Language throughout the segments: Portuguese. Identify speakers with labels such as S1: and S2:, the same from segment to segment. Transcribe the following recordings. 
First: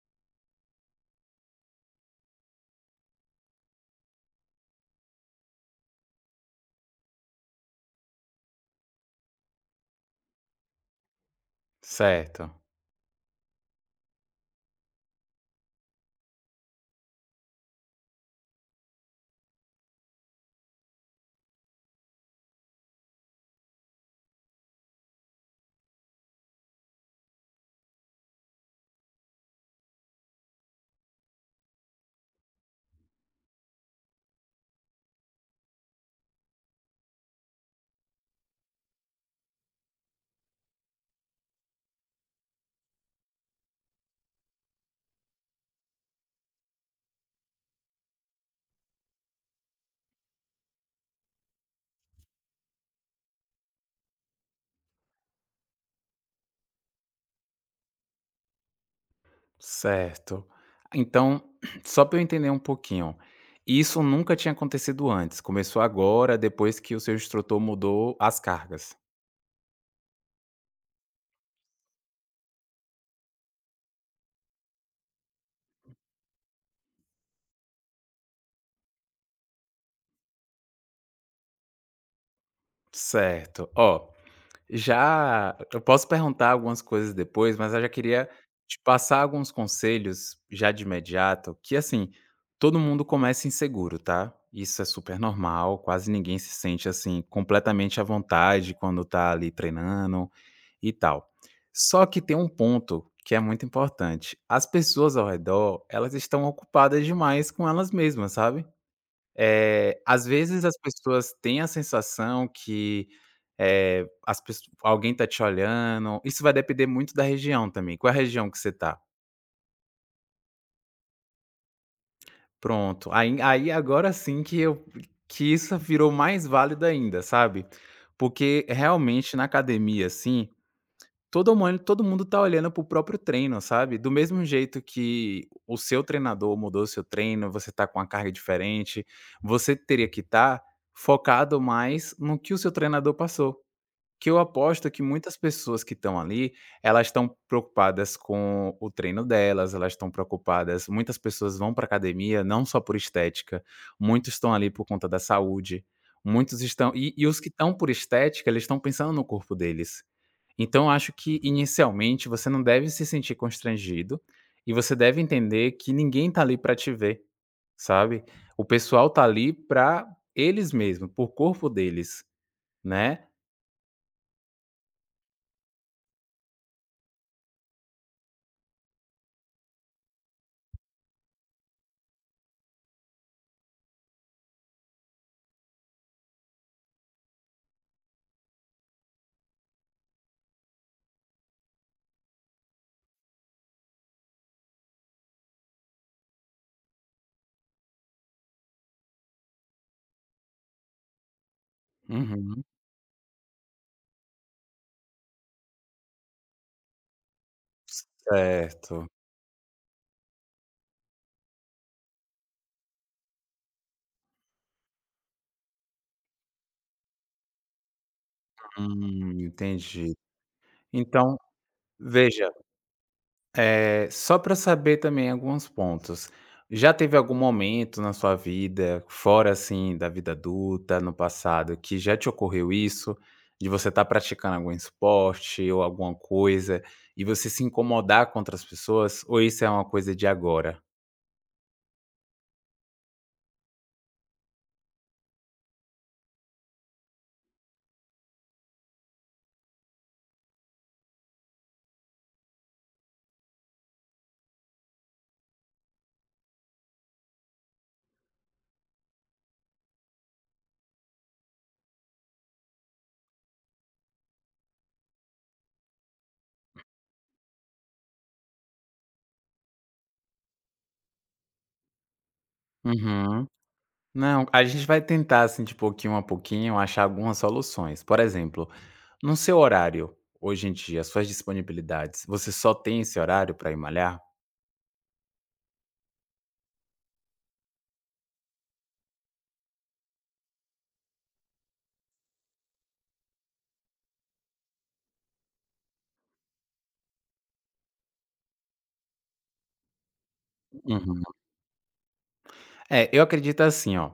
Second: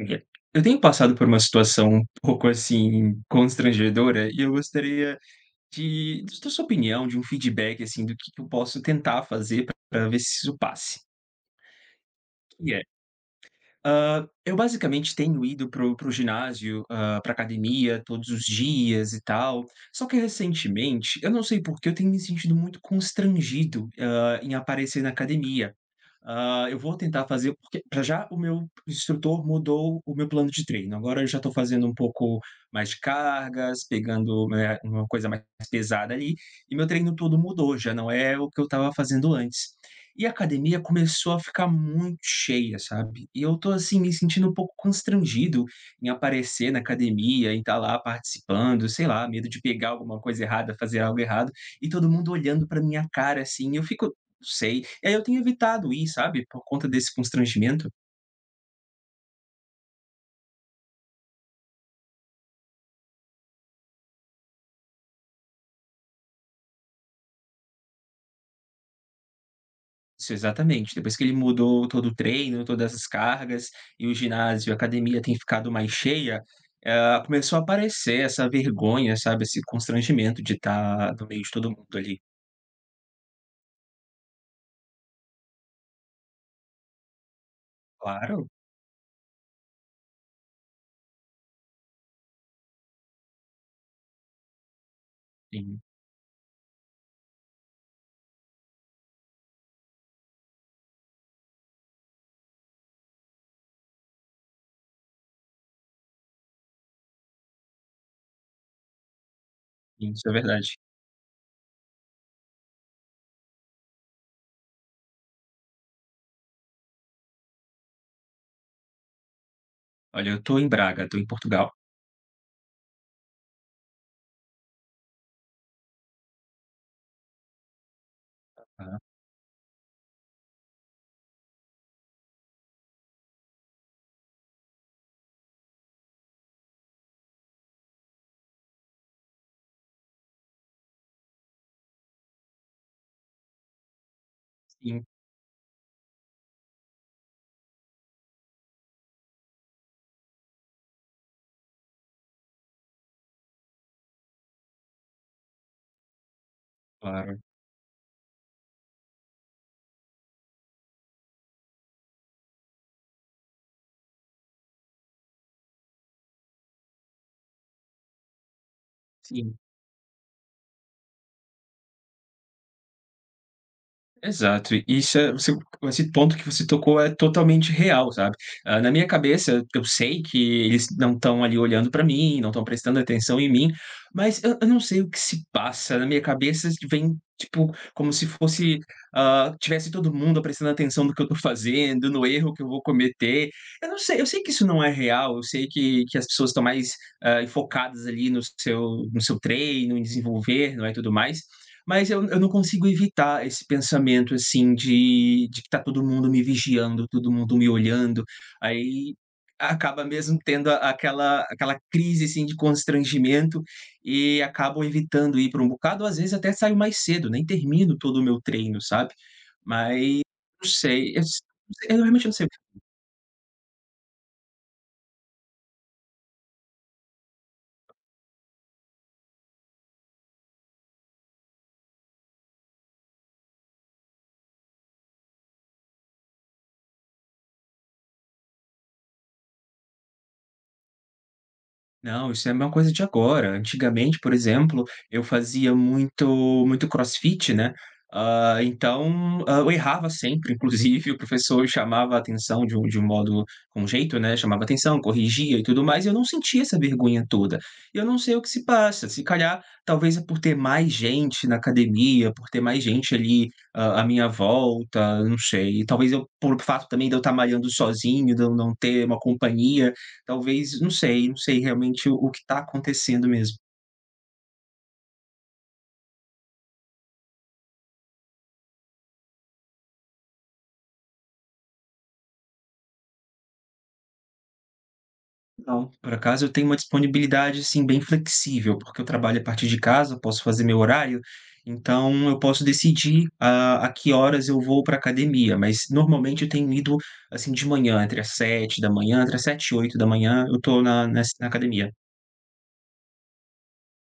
S1: Olha, eu tenho passado por uma situação um pouco, assim, constrangedora e eu gostaria de da sua opinião, de um feedback, assim, do que eu posso tentar fazer para ver se isso passe.
S2: Certo,
S1: Que é, eu basicamente tenho ido pro ginásio, pra academia todos os dias e tal, só que recentemente, eu não sei por que eu tenho me sentido muito constrangido, em aparecer na academia. Ah, eu vou tentar fazer porque pra já o meu instrutor mudou o meu plano de treino, agora eu já estou fazendo um pouco mais de cargas, pegando, né, uma coisa mais pesada ali, e meu treino todo mudou, já não é o que eu estava fazendo antes. E a academia começou a ficar muito cheia, sabe. E eu tô, assim, me sentindo um pouco constrangido em aparecer na academia, em estar lá participando, sei lá, medo de pegar alguma coisa errada, fazer algo errado, e todo mundo olhando pra minha cara, assim, eu fico. Sei. E aí eu tenho evitado ir, sabe, por conta desse constrangimento.
S2: certo. Então, só para eu entender um pouquinho, isso nunca tinha acontecido antes, começou agora, depois que o seu instrutor mudou as cargas?
S1: Isso, exatamente. Depois que ele mudou todo o treino, todas as cargas, e o ginásio, a academia tem ficado mais cheia, ah, começou a aparecer essa vergonha, sabe, esse constrangimento de estar no meio de todo mundo ali.
S2: Certo. Ó, já eu posso perguntar algumas coisas depois, mas eu já queria
S1: Claro,
S2: te passar alguns conselhos já de imediato, que assim, todo mundo começa inseguro, tá? Isso é super normal,
S1: sim,
S2: quase ninguém se sente assim completamente à vontade quando tá ali treinando e tal. Só que tem um ponto que é muito importante. As pessoas ao redor, elas estão ocupadas demais com elas mesmas, sabe.
S1: sim,
S2: Às
S1: isso é
S2: vezes as
S1: verdade.
S2: pessoas têm a sensação que, as pesso alguém tá te olhando. Isso vai depender muito da região também. Qual é a região que você tá?
S1: Olha, eu tô em Braga, tô em Portugal,
S2: Pronto, aí agora sim que eu que isso virou mais válido ainda, sabe. Porque
S1: tá?
S2: realmente na academia, assim, todo mundo tá olhando pro próprio treino, sabe. Do mesmo jeito que o seu treinador mudou o seu treino, você tá com uma carga diferente, você teria que estar focado mais no que o seu treinador passou. Que eu aposto que
S1: Sim,
S2: muitas pessoas que estão ali, elas estão preocupadas com o treino delas, elas estão preocupadas muitas pessoas vão para academia não só por estética, muitos estão ali por conta da saúde, muitos estão e
S1: claro.
S2: os que estão por estética, eles estão pensando no corpo deles. Então, eu acho que inicialmente você não deve se sentir constrangido e você deve entender que ninguém tá ali pra te ver, sabe. O pessoal tá ali
S1: Sim.
S2: pra eles mesmos, por corpo deles, né.
S1: Exato, e isso é você esse ponto que você tocou é totalmente real, sabe. Ah, na minha cabeça, eu sei que eles não estão ali olhando para mim, não estão prestando atenção em mim, mas eu não sei o que se passa, na minha cabeça vem, tipo, como se fosse, ah, tivesse todo mundo prestando atenção no que eu tô fazendo, no erro que eu vou cometer. Eu não sei, eu sei que isso não é real, eu sei que as pessoas estão mais, ah, focadas ali no seu treino, em desenvolver, não é, e tudo mais, mas eu não
S2: Uhum.
S1: consigo evitar esse pensamento, assim, de que tá todo mundo me vigiando, todo mundo me olhando,
S2: Certo.
S1: aí acaba mesmo tendo a aquela aquela crise, assim, de constrangimento e acabo evitando ir para um bocado, às vezes até saio mais cedo, nem termino todo o meu treino, sabe.
S2: Entendi.
S1: Mas não sei,
S2: Então,
S1: eu realmente não sei.
S2: veja, é só para saber também alguns pontos. Já teve algum momento na sua vida, fora assim da vida adulta, no passado, que já te ocorreu isso? De você estar praticando algum esporte ou alguma coisa e você se incomodar com outras pessoas? Ou isso é uma coisa de agora?
S1: Não, isso é uma coisa de agora. Antigamente, por exemplo, eu fazia muito muito crossfit, né, então, eu errava sempre, inclusive o professor chamava a atenção de um modo com jeito, né, chamava atenção, corrigia e tudo mais, e eu não sentia essa vergonha toda. E eu não sei o que se passa, se calhar, talvez é por ter mais gente na academia, por ter mais gente ali, à minha volta, não sei. E talvez eu por fato também de eu estar malhando sozinho, de eu não ter uma companhia, talvez, não sei, não sei realmente o que está acontecendo
S2: Uhum.
S1: mesmo.
S2: Não, a gente vai tentar assim de pouquinho a pouquinho achar algumas soluções. Por exemplo, no seu horário, hoje em dia, suas disponibilidades, você só tem esse horário para ir malhar?
S1: Não, por acaso eu tenho uma disponibilidade, assim, bem flexível, porque eu trabalho a partir de casa, posso fazer meu horário, então eu posso decidir a que horas eu vou para academia, mas normalmente eu tenho ido, assim, de manhã, entre as sete e oito da manhã eu tô na
S2: Uhum.
S1: ness na academia.
S2: É, eu acredito assim, ó.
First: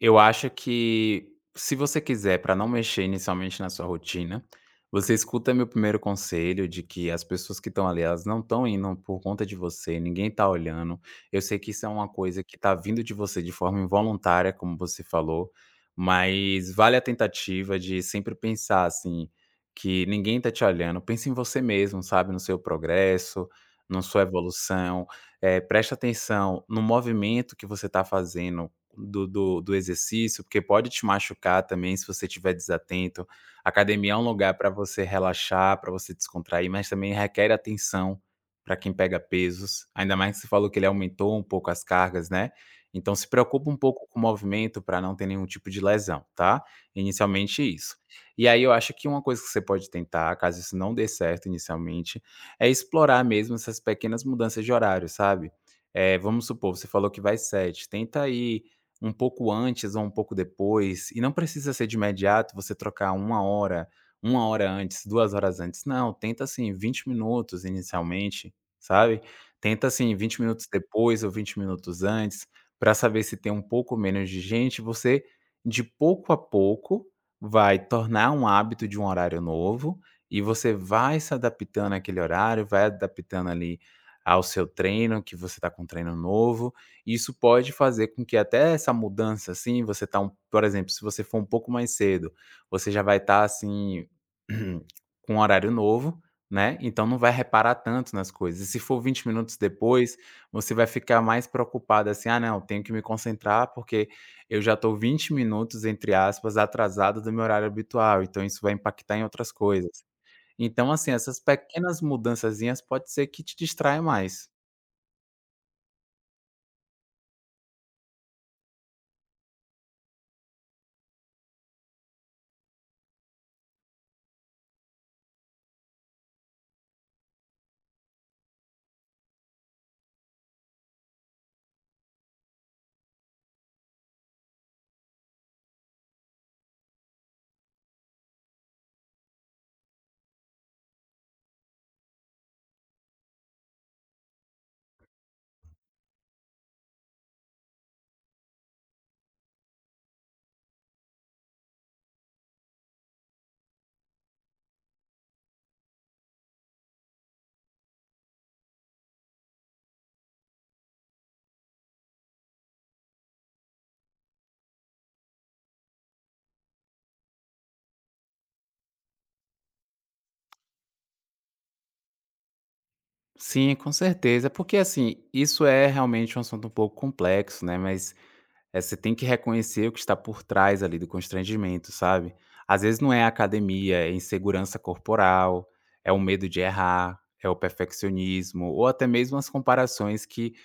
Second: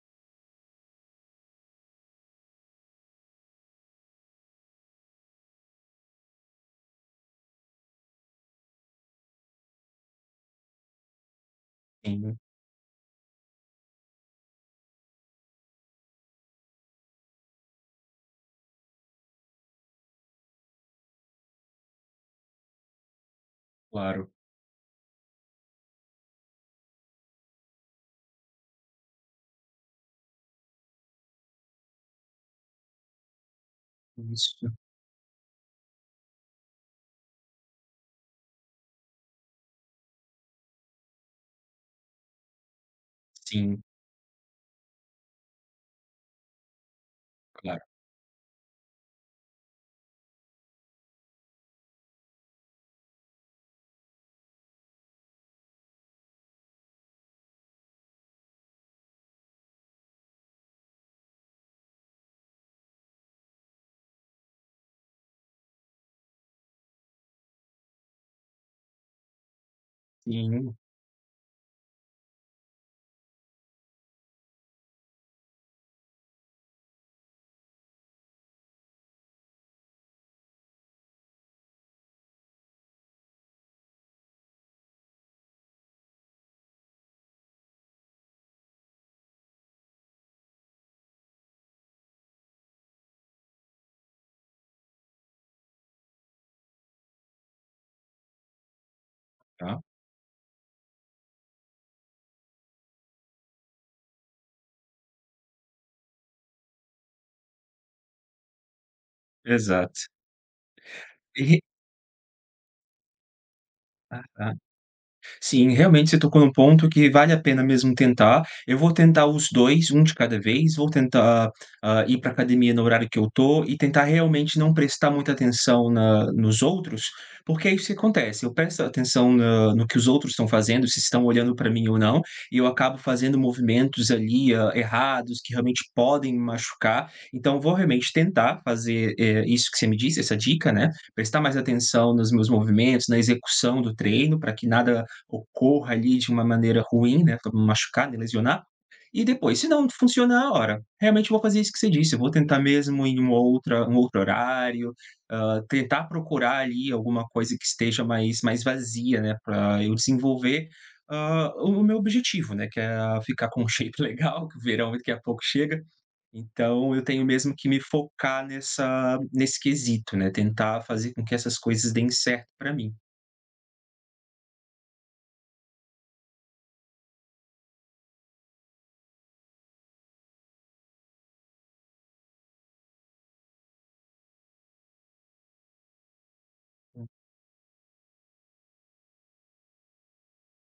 S2: Eu acho que se você quiser, para não mexer inicialmente na sua rotina, você escuta meu primeiro conselho de que as pessoas que estão ali, elas não estão indo por conta de você, ninguém tá olhando. Eu sei que isso é uma
S1: Sim,
S2: coisa que tá vindo de você de forma involuntária, como você falou, mas vale a tentativa de sempre pensar assim, que ninguém tá te olhando. Pense em você mesmo, sabe, no seu progresso, na sua
S1: claro.
S2: evolução. Presta atenção no movimento que você está fazendo do exercício, porque pode te machucar também se você estiver desatento. A academia é um lugar
S1: Isso.
S2: para você relaxar, para você descontrair, mas também requer atenção para quem pega pesos, ainda mais que você falou que ele aumentou um pouco as cargas, né. Então se preocupa um
S1: Sim,
S2: pouco com o movimento para não ter nenhum tipo de lesão, tá. Inicialmente
S1: claro.
S2: isso. E aí eu acho que uma coisa que você pode tentar, caso isso não dê certo inicialmente, é explorar mesmo essas pequenas mudanças de horário, sabe. Vamos supor, você falou que vai sete, tenta ir um pouco antes ou um pouco depois, e não precisa ser de imediato você trocar uma hora antes, 2 horas antes, não, tenta assim 20 minutos inicialmente, sabe. Tenta assim vinte minutos
S1: Sim,
S2: depois ou 20 minutos antes, para saber se tem um pouco menos de gente, você de pouco a pouco vai tornar um hábito de um horário novo, e você vai se adaptando àquele horário, vai adaptando ali ao seu treino, que você está com um treino novo. E isso pode fazer com que até essa mudança, assim, você tá um por exemplo, se você for um pouco mais cedo, você já vai estar, assim, com um horário novo, né, então não vai reparar tanto nas coisas. E se for 20 minutos
S1: tá.
S2: depois, você vai ficar mais preocupado, assim: "Ah, não, tenho que me concentrar, porque eu já estou 20 minutos, entre aspas, atrasado do meu horário habitual, então isso vai impactar em outras coisas".
S1: Exato.
S2: Então, assim, essas pequenas mudançazinhas pode ser que te distraia mais.
S1: Sim, realmente você tocou num ponto que vale a pena mesmo tentar. Eu vou tentar os 2 um de cada vez, vou tentar, ah, ir para academia no horário que eu tô e tentar realmente não prestar muita atenção na nos outros, porque é isso que acontece, eu presto atenção na no que os outros estão fazendo, se estão olhando para mim ou não, e eu acabo fazendo movimentos ali, errados que realmente podem me machucar. Então eu vou realmente tentar fazer, isso que você me disse, essa dica, né, prestar mais atenção nos meus movimentos, na execução do treino, para que nada ocorra ali de uma maneira ruim, né, para me machucar, me lesionar. E depois, se não funcionar, ora, realmente vou fazer isso que você disse, eu vou tentar mesmo em uma outra um outro horário, tentar procurar ali alguma coisa que esteja mais vazia, né, para eu desenvolver, o meu objetivo, né, que é ficar com um shape legal, que o verão daqui a pouco chega. Então eu tenho mesmo que me focar nessa nesse quesito, né, tentar fazer com que essas coisas deem certo para mim.
S2: Sim, com certeza, porque, assim, isso é realmente um assunto um pouco complexo, né, mas, você tem que reconhecer o que está por trás ali do constrangimento, sabe. Às vezes não é a academia, é insegurança corporal, é o medo de
S1: Então,
S2: errar, é o perfeccionismo ou até mesmo as comparações que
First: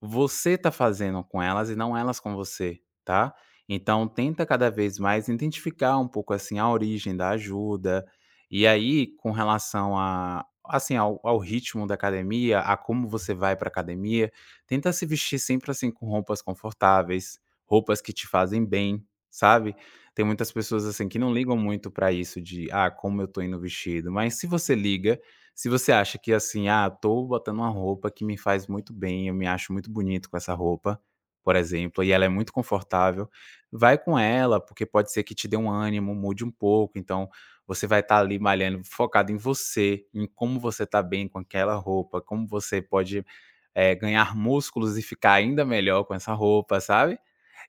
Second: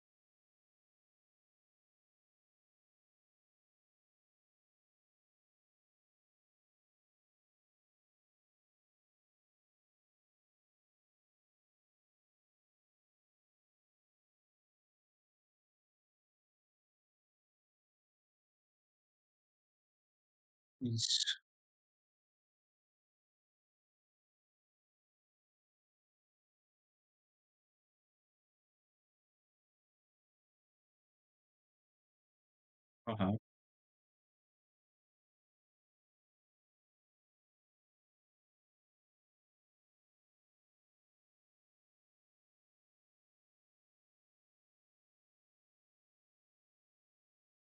S2: você tá fazendo com elas e não elas com você, tá? Então tenta cada vez mais identificar um pouco, assim, a origem da ajuda. E aí, com relação a assim, ao ritmo da academia, a como você vai para academia, tenta se vestir sempre, assim, com roupas confortáveis, roupas que te fazem bem, sabe? Tem muitas pessoas,
S1: é
S2: assim, que não
S1: isso.
S2: ligam muito para isso de: "Ah, como eu tô indo vestido", mas se você liga, se você acha que assim, ah, tô botando uma roupa que me faz muito bem, eu me acho muito bonito com essa roupa, por exemplo, e ela é muito confortável, vai com ela, porque pode ser que te dê um ânimo, mude um pouco, então você vai estar ali malhando, focado em você, em como você tá bem com aquela roupa, como você pode ganhar músculos e ficar ainda melhor com essa roupa, sabe?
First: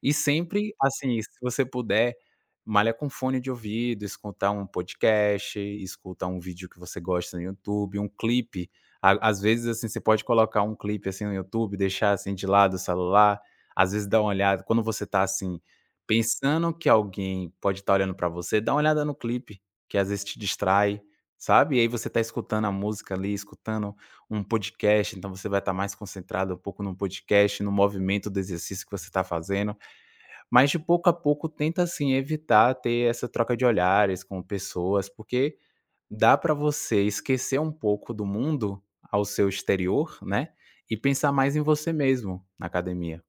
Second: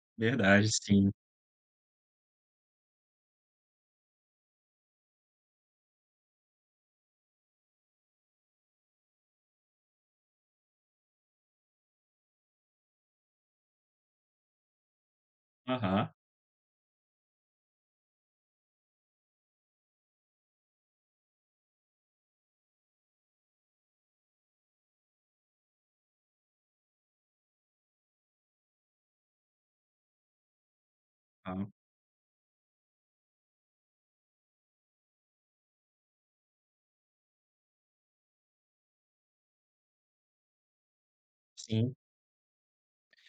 S2: E
S1: Verdade,
S2: sempre,
S1: sim.
S2: assim, se você puder, malha com fone de ouvido, escutar um podcast, escutar um vídeo que você gosta no YouTube, um clipe. A às vezes, assim, você pode colocar um clipe, assim, no YouTube, deixar, assim, de lado o celular, às vezes dá uma olhada quando você tá, assim,
S1: Aham,
S2: pensando que alguém pode estar olhando pra você, dá uma olhada no clipe, que às vezes te distrai, sabe. E aí você tá escutando a música ali, escutando um podcast, então você vai estar mais concentrado um pouco no podcast, no movimento do exercício que você está fazendo. Mas de pouco a pouco
S1: aham.
S2: tenta, assim, evitar ter essa troca de olhares com pessoas, porque dá para você esquecer um pouco do mundo ao seu exterior, né, e pensar mais em você
S1: Sim,
S2: mesmo na academia.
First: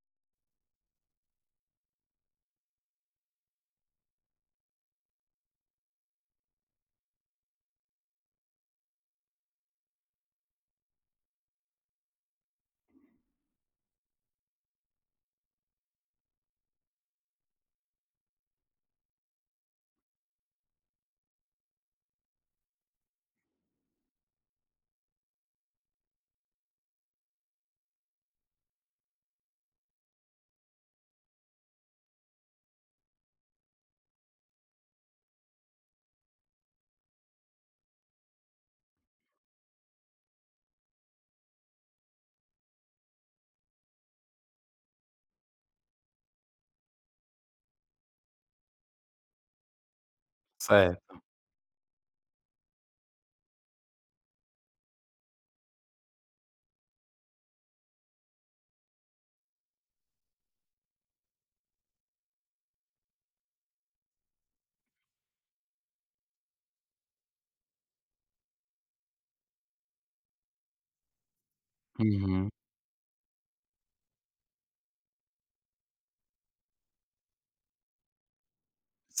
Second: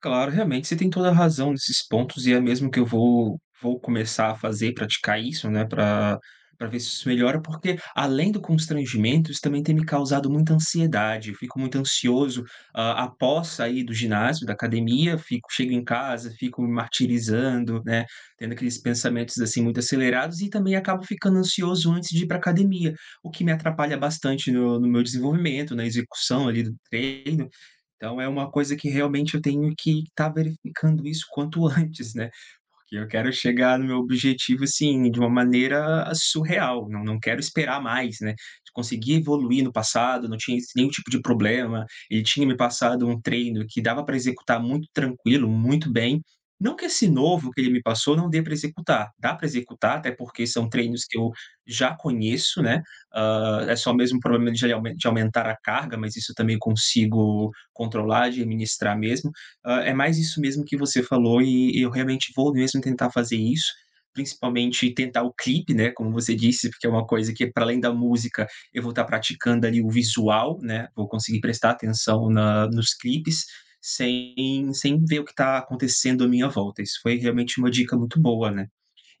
S1: claro, realmente você tem toda a razão nesses pontos e é mesmo que eu vou começar a fazer e praticar isso, né, para ver se isso melhora, porque além do constrangimento, isso também tem me causado muita ansiedade, eu fico muito ansioso, após sair do ginásio, da academia, fico chego em casa, fico me martirizando, né, tendo aqueles pensamentos, assim, muito acelerados e também acabo ficando ansioso antes de ir para academia, o que me atrapalha bastante no meu desenvolvimento, na execução ali do treino, então é uma coisa que realmente eu tenho que estar verificando isso quanto antes, né, porque eu quero chegar no meu objetivo, assim, de uma maneira surreal, não quero esperar mais, né, consegui evoluir no passado, não tinha esse nenhum tipo de problema, ele tinha me passado um treino que dava para executar muito tranquilo, muito bem, não que esse novo que ele me passou não dê para executar, dá para executar, até porque são treinos que
S2: Certo.
S1: eu já conheço, né, é só mesmo o problema de aumentar a carga, mas isso eu também consigo controlar, de administrar mesmo. É mais isso mesmo que você falou e eu realmente vou mesmo tentar fazer isso, principalmente tentar o clipe, né, como você disse, porque é uma coisa que para além da música, eu vou estar praticando ali o visual, né, vou conseguir prestar atenção
S2: Uhum.
S1: na nos clipes, sem ver o que está acontecendo à minha volta. Isso foi realmente uma dica muito boa, né.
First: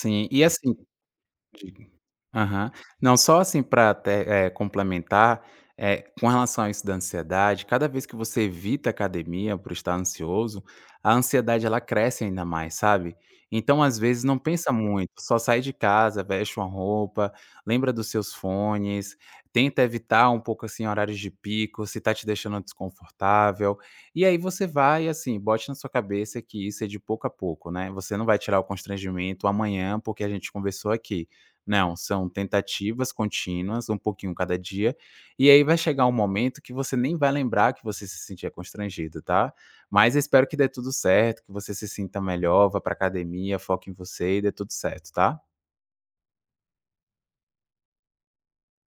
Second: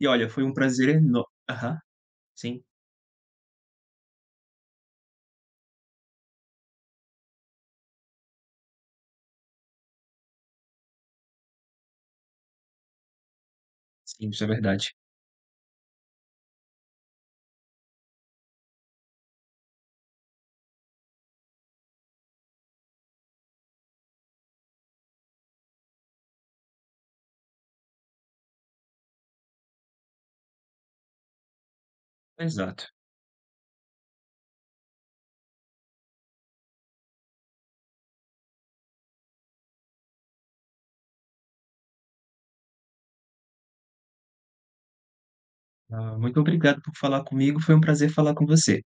S1: E olha,
S2: e
S1: foi um
S2: assim
S1: prazer eno aham, sim,
S2: Aham. Não, só assim para até, complementar, com relação a isso da ansiedade, cada vez que você evita a academia por estar ansioso, a ansiedade ela cresce ainda mais, sabe. Então, às vezes,
S1: sim,
S2: não
S1: isso é
S2: pensa
S1: verdade.
S2: muito, só sai de casa, veste uma roupa, lembra dos seus fones, tenta evitar um pouco, assim, horários de pico, se tá te deixando desconfortável. E aí você vai, assim, bote na sua cabeça que isso é de pouco a pouco, né. Você não vai tirar o constrangimento amanhã porque a gente conversou aqui. Não, são
S1: Exato.
S2: tentativas contínuas, um pouquinho cada dia, e aí vai chegar um momento que você nem vai lembrar que você se sentia constrangido, tá? Mas eu espero que dê tudo certo, que você se sinta melhor, vá pra academia, foque em você e dê tudo certo, tá?
S1: Muito obrigado por falar comigo, foi um prazer falar com você.